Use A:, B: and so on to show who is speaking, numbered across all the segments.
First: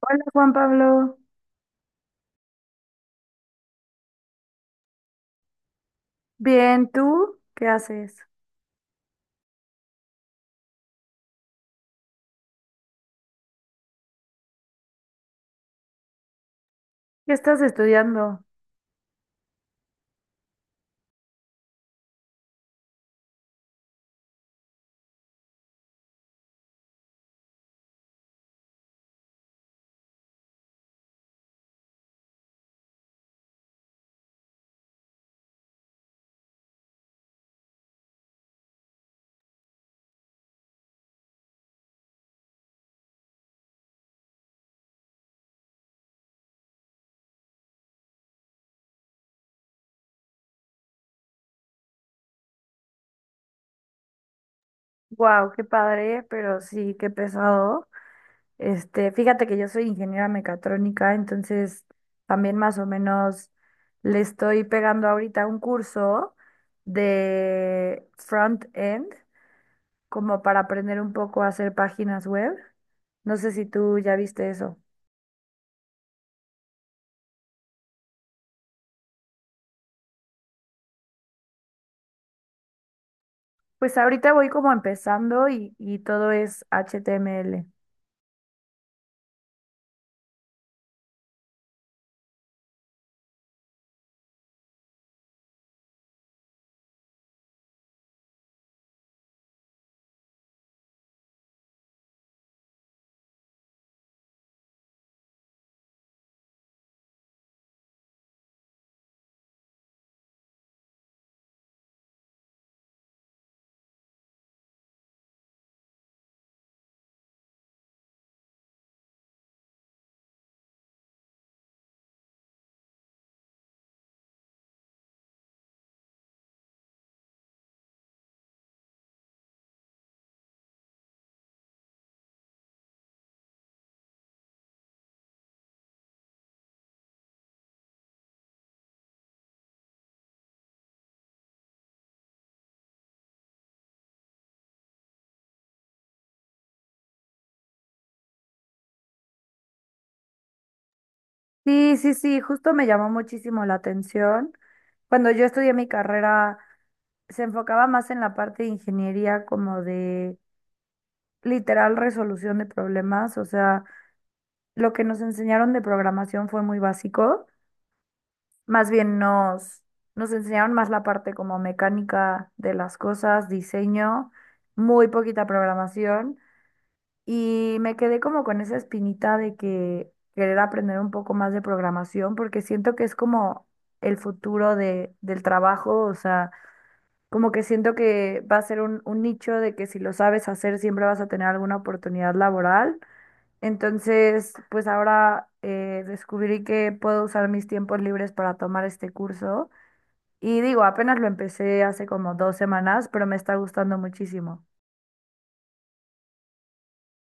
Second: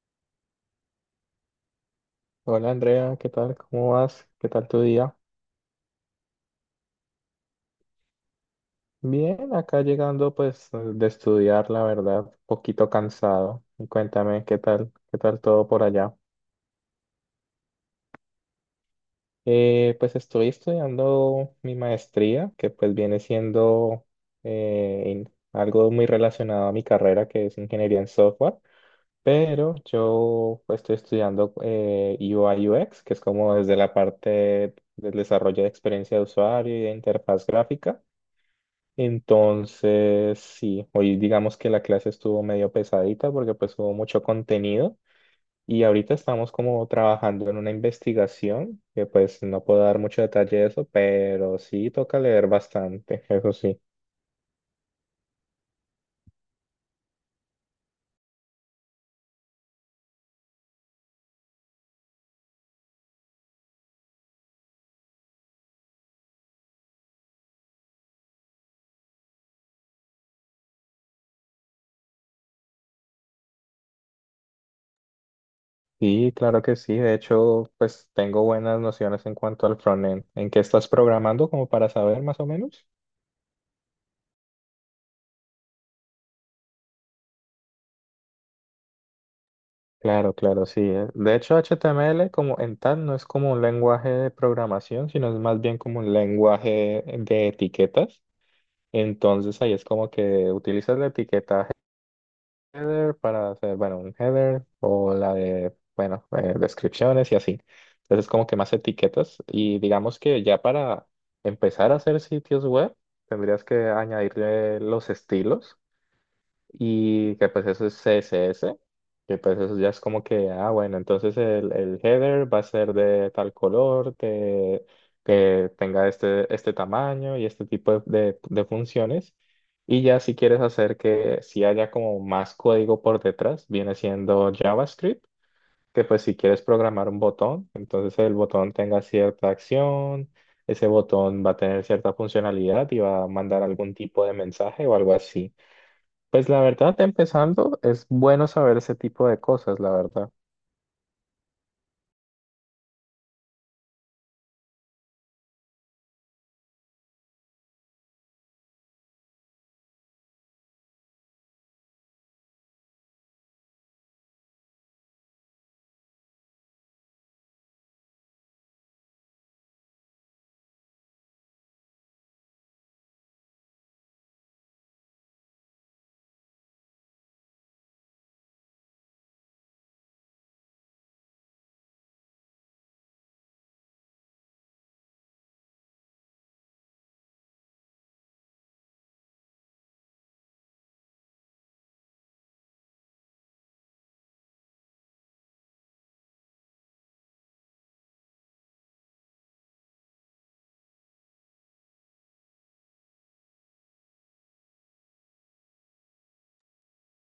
A: Hola Juan Pablo,
B: Hola Andrea, ¿qué tal? ¿Cómo vas? ¿Qué tal tu día?
A: bien, ¿tú qué haces?
B: Bien, acá llegando pues de estudiar, la verdad, un poquito cansado. Y cuéntame, ¿qué tal? ¿Qué tal todo por allá?
A: ¿Qué estás estudiando?
B: Pues estoy estudiando mi maestría, que pues viene siendo algo muy relacionado a mi carrera, que es ingeniería en software, pero yo pues, estoy estudiando UI UX, que es como desde la parte del desarrollo de experiencia de usuario y de interfaz gráfica. Entonces, sí, hoy digamos que la clase estuvo medio pesadita porque pues hubo mucho contenido y ahorita estamos como trabajando en una investigación que pues no puedo dar mucho detalle de eso, pero sí toca leer bastante, eso sí.
A: Wow, qué padre, pero sí, qué pesado. Este, fíjate que yo soy ingeniera mecatrónica, entonces también más o menos le estoy pegando ahorita un curso de front-end, como para aprender un poco a hacer páginas web. No sé si tú ya viste eso.
B: Sí, claro que sí, de hecho pues tengo buenas nociones en cuanto al frontend. ¿En qué estás programando como para saber más o menos?
A: Pues ahorita voy como empezando y todo es HTML.
B: Claro, claro, sí. De hecho, HTML como en tal no es como un lenguaje de programación, sino es más bien como un lenguaje de etiquetas. Entonces ahí es como que utilizas la etiqueta header para hacer, bueno, un header o la de, bueno, descripciones y así. Entonces es como que más etiquetas. Y digamos que ya para empezar a hacer sitios web, tendrías que añadirle los estilos y que pues eso es CSS, que pues eso ya es como que, ah, bueno, entonces el header va a ser de tal color, que tenga este tamaño y este tipo de funciones. Y ya si quieres hacer que si haya como más código por detrás, viene siendo JavaScript, que pues si quieres programar un botón, entonces el botón tenga cierta acción, ese botón va a tener cierta funcionalidad y va a mandar algún tipo de mensaje o algo así. Pues la verdad, empezando, es bueno saber ese tipo de cosas, la verdad.
A: Sí, sí, sí, justo me llamó muchísimo la atención. Cuando yo estudié mi carrera, se enfocaba más en la parte de ingeniería como de literal resolución de problemas, o sea, lo que nos enseñaron de programación fue muy básico, más bien nos enseñaron más la parte como mecánica de las cosas, diseño, muy poquita programación. Y me quedé como con esa espinita de que querer aprender un poco más de programación, porque siento que es como el futuro del trabajo, o sea, como que siento que va a ser un nicho de que si lo sabes hacer siempre vas a tener alguna oportunidad laboral. Entonces, pues ahora descubrí que puedo usar mis tiempos libres para tomar este curso. Y digo, apenas lo empecé hace como 2 semanas, pero me está gustando muchísimo.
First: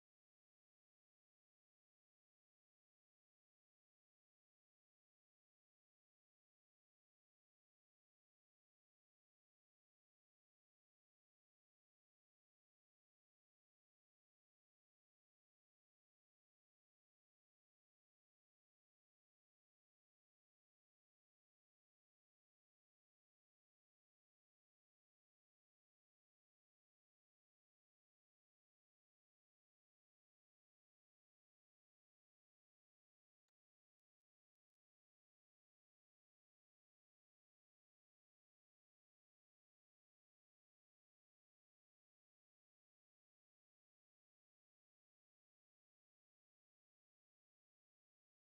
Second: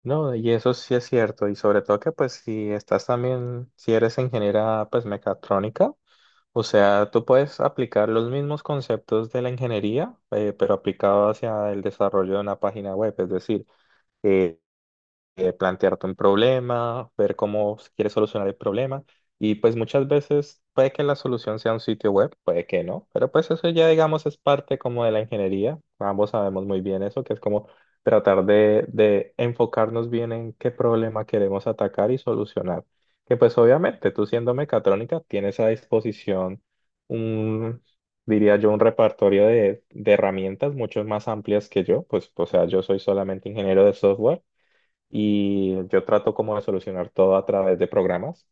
B: No, y eso sí es cierto, y sobre todo que pues si estás también, si eres ingeniera pues mecatrónica, o sea, tú puedes aplicar los mismos conceptos de la ingeniería, pero aplicado hacia el desarrollo de una página web, es decir, plantearte un problema, ver cómo quieres solucionar el problema. Y pues muchas veces puede que la solución sea un sitio web, puede que no, pero pues eso ya digamos es parte como de la ingeniería. Ambos sabemos muy bien eso, que es como tratar de enfocarnos bien en qué problema queremos atacar y solucionar. Que pues obviamente tú siendo mecatrónica tienes a disposición un, diría yo, un repertorio de herramientas mucho más amplias que yo, pues o sea, yo soy solamente ingeniero de software. Y yo trato como de solucionar todo a través de programas,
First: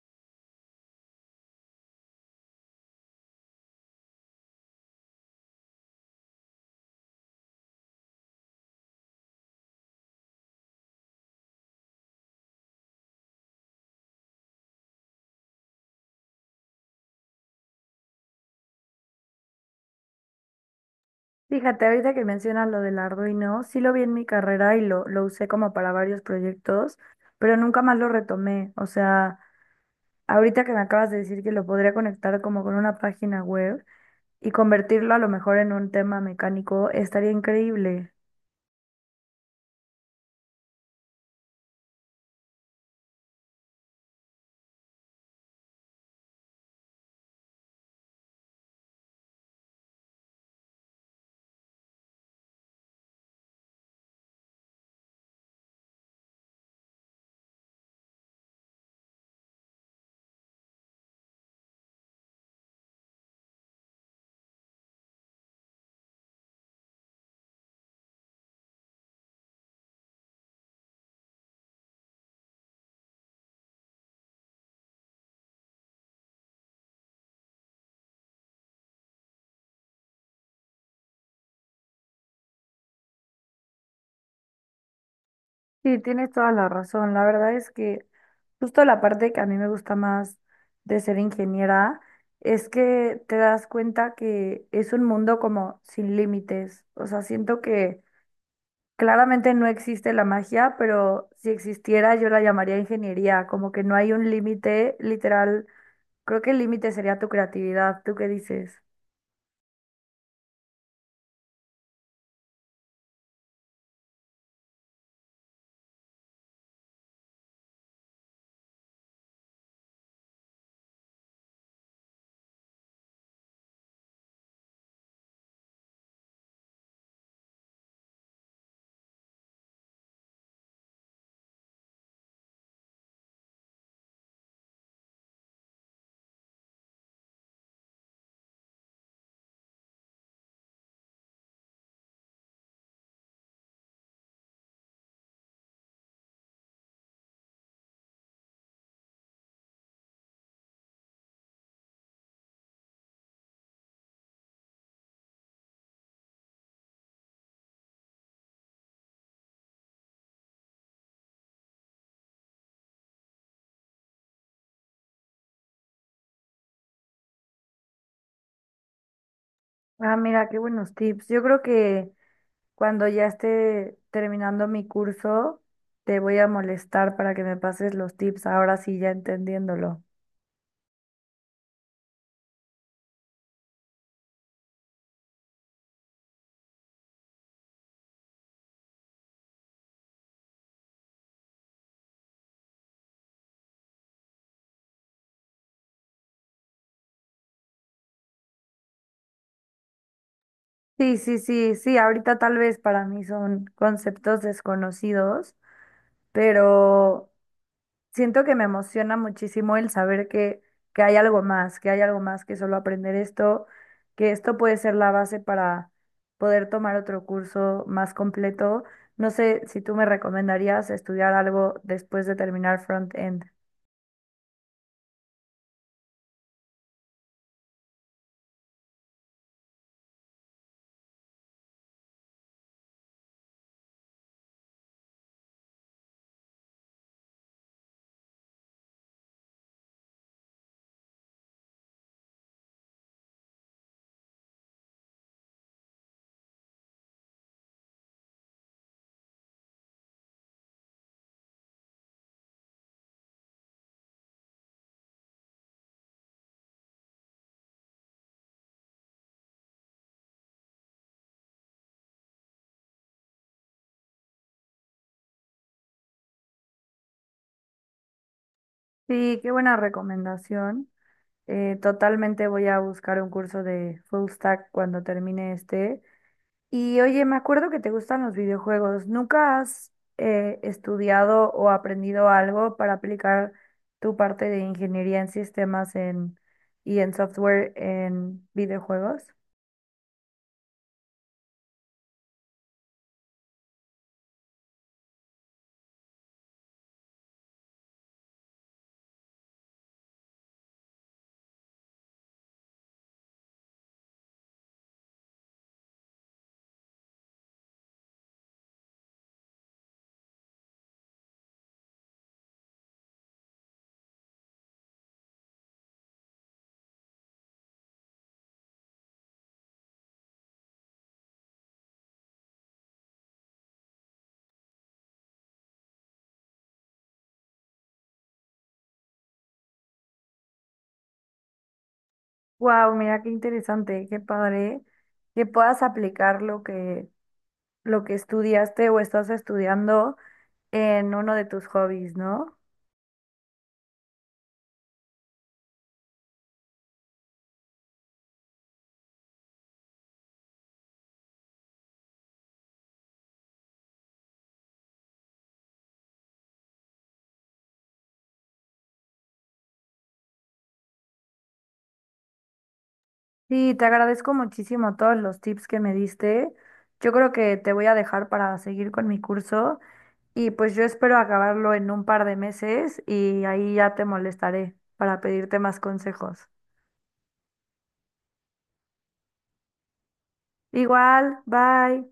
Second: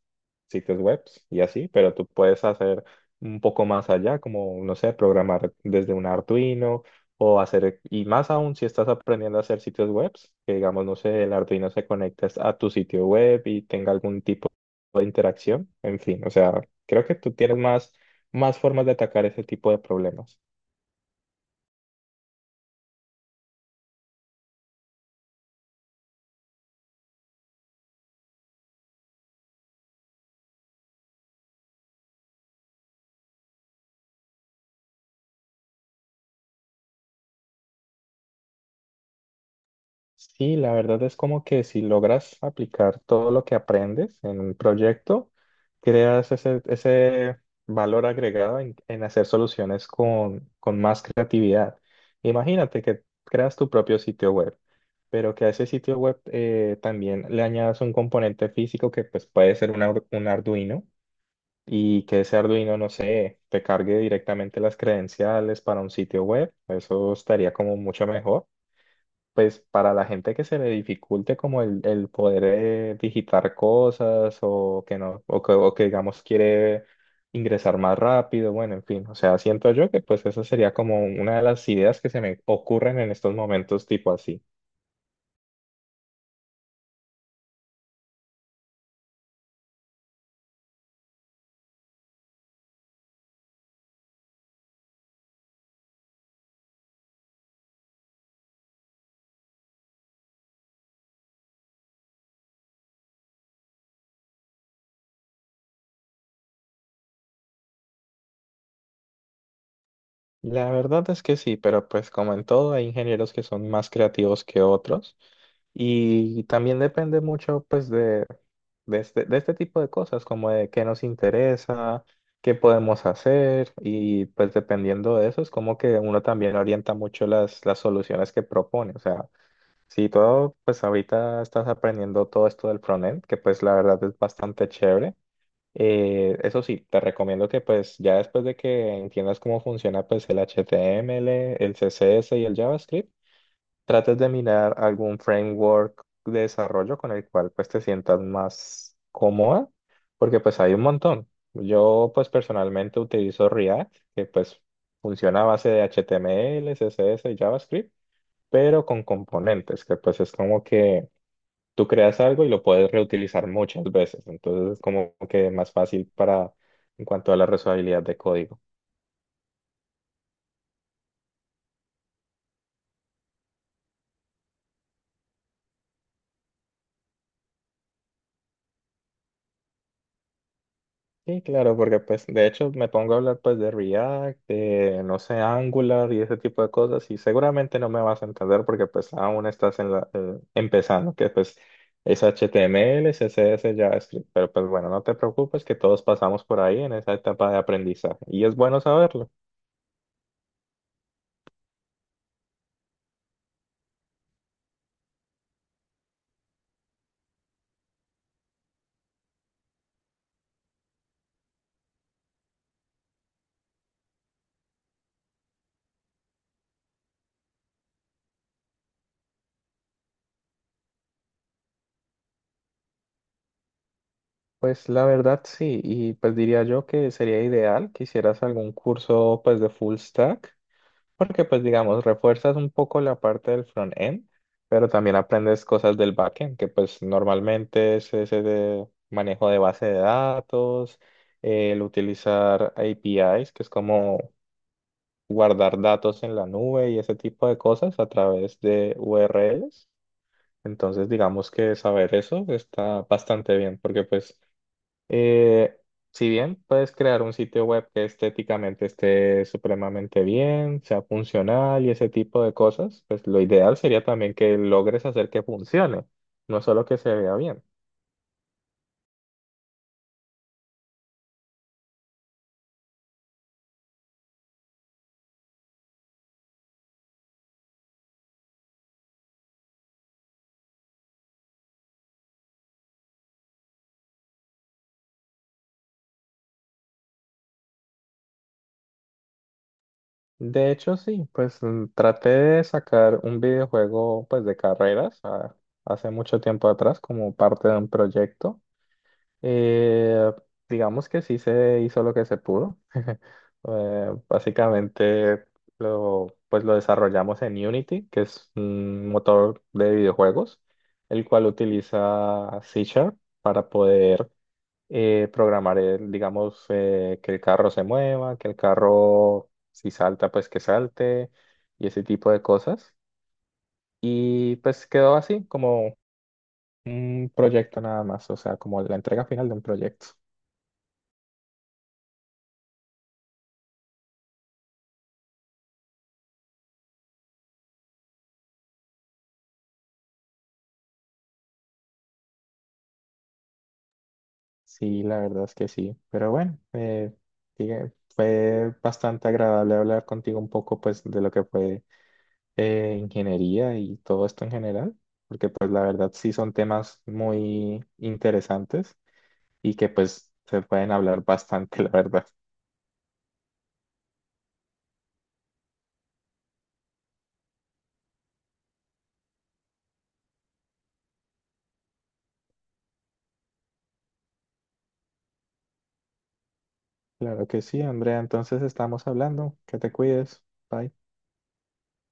B: sitios web y así, pero tú puedes hacer un poco más allá, como, no sé, programar desde un Arduino o hacer, y más aún si estás aprendiendo a hacer sitios web, que digamos, no sé, el Arduino se conecte a tu sitio web y tenga algún tipo de interacción, en fin, o sea, creo que tú tienes más, más formas de atacar ese tipo de problemas.
A: Fíjate, ahorita que mencionas lo del Arduino, sí lo vi en mi carrera y lo usé como para varios proyectos, pero nunca más lo retomé. O sea, ahorita que me acabas de decir que lo podría conectar como con una página web y convertirlo a lo mejor en un tema mecánico, estaría increíble.
B: Sí, la verdad es como que si logras aplicar todo lo que aprendes en un proyecto, creas ese valor agregado en hacer soluciones con más creatividad. Imagínate que creas tu propio sitio web, pero que a ese sitio web también le añadas un componente físico que pues, puede ser un, un Arduino y que ese Arduino, no sé, te cargue directamente las credenciales para un sitio web. Eso estaría como mucho mejor pues para la gente que se le dificulte como el poder digitar cosas o que no, o que digamos quiere ingresar más rápido, bueno, en fin, o sea, siento yo que pues esa sería como una de las ideas que se me ocurren en estos momentos tipo así.
A: Sí, tienes toda la razón. La verdad es que justo la parte que a mí me gusta más de ser ingeniera es que te das cuenta que es un mundo como sin límites. O sea, siento que... Claramente no existe la magia, pero si existiera yo la llamaría ingeniería, como que no hay un límite literal. Creo que el límite sería tu creatividad. ¿Tú qué dices?
B: La verdad es que sí, pero pues como en todo hay ingenieros que son más creativos que otros y también depende mucho pues de, de este tipo de cosas, como de qué nos interesa, qué podemos hacer y pues dependiendo de eso es como que uno también orienta mucho las soluciones que propone. O sea, si todo pues ahorita estás aprendiendo todo esto del frontend, que pues la verdad es bastante chévere. Eso sí, te recomiendo que pues ya después de que entiendas cómo funciona pues el HTML, el CSS y el JavaScript, trates de mirar algún framework de desarrollo con el cual pues te sientas más cómoda, porque pues hay un montón. Yo pues personalmente utilizo React, que pues funciona a base de HTML, CSS y JavaScript, pero con componentes, que pues es como que tú creas algo y lo puedes reutilizar muchas veces, entonces es como que más fácil para en cuanto a la reusabilidad de código.
A: Ah, mira, qué buenos tips. Yo creo que cuando ya esté terminando mi curso, te voy a molestar para que me pases los tips, ahora sí ya entendiéndolo.
B: Sí, claro, porque pues de hecho me pongo a hablar pues de React, de no sé, Angular y ese tipo de cosas y seguramente no me vas a entender porque pues aún estás en la, empezando, que pues es HTML, CSS, JavaScript, pero pues bueno, no te preocupes que todos pasamos por ahí en esa etapa de aprendizaje y es bueno saberlo.
A: Sí, sí, sí, sí, ahorita tal vez para mí son conceptos desconocidos, pero... Siento que me emociona muchísimo el saber que hay algo más, que hay algo más que solo aprender esto, que esto puede ser la base para poder tomar otro curso más completo. No sé si tú me recomendarías estudiar algo después de terminar front-end.
B: Pues la verdad sí, y pues diría yo que sería ideal que hicieras algún curso pues de full stack, porque pues digamos, refuerzas un poco la parte del front end, pero también aprendes cosas del backend, que pues normalmente es ese de manejo de base de datos, el utilizar APIs, que es como guardar datos en la nube y ese tipo de cosas a través de URLs. Entonces digamos que saber eso está bastante bien, porque pues eh, si bien puedes crear un sitio web que estéticamente esté supremamente bien, sea funcional y ese tipo de cosas, pues lo ideal sería también que logres hacer que funcione, no solo que se vea bien.
A: Sí, qué buena recomendación. Totalmente voy a buscar un curso de full stack cuando termine este. Y oye, me acuerdo que te gustan los videojuegos. ¿Nunca has estudiado o aprendido algo para aplicar tu parte de ingeniería en sistemas y en software en videojuegos?
B: De hecho, sí, pues traté de sacar un videojuego pues de carreras hace mucho tiempo atrás como parte de un proyecto. Eh, digamos que sí se hizo lo que se pudo. Básicamente lo, pues lo desarrollamos en Unity, que es un motor de videojuegos, el cual utiliza C Sharp para poder programar, el, digamos, que el carro se mueva, que el carro si salta, pues que salte y ese tipo de cosas. Y pues quedó así como un proyecto nada más, o sea, como la entrega final de un proyecto.
A: Wow, mira qué interesante, qué padre que puedas aplicar lo que estudiaste o estás estudiando en uno de tus hobbies, ¿no?
B: Sí, la verdad es que sí. Pero bueno, fue bastante agradable hablar contigo un poco pues de lo que fue ingeniería y todo esto en general, porque pues la verdad sí son temas muy interesantes y que pues se pueden hablar bastante, la verdad.
A: Sí, te agradezco muchísimo todos los tips que me diste. Yo creo que te voy a dejar para seguir con mi curso. Y pues yo espero acabarlo en un par de meses y ahí ya te molestaré para pedirte más consejos.
B: Claro que sí, Andrea. Entonces estamos hablando. Que te cuides. Bye.
A: Igual, bye.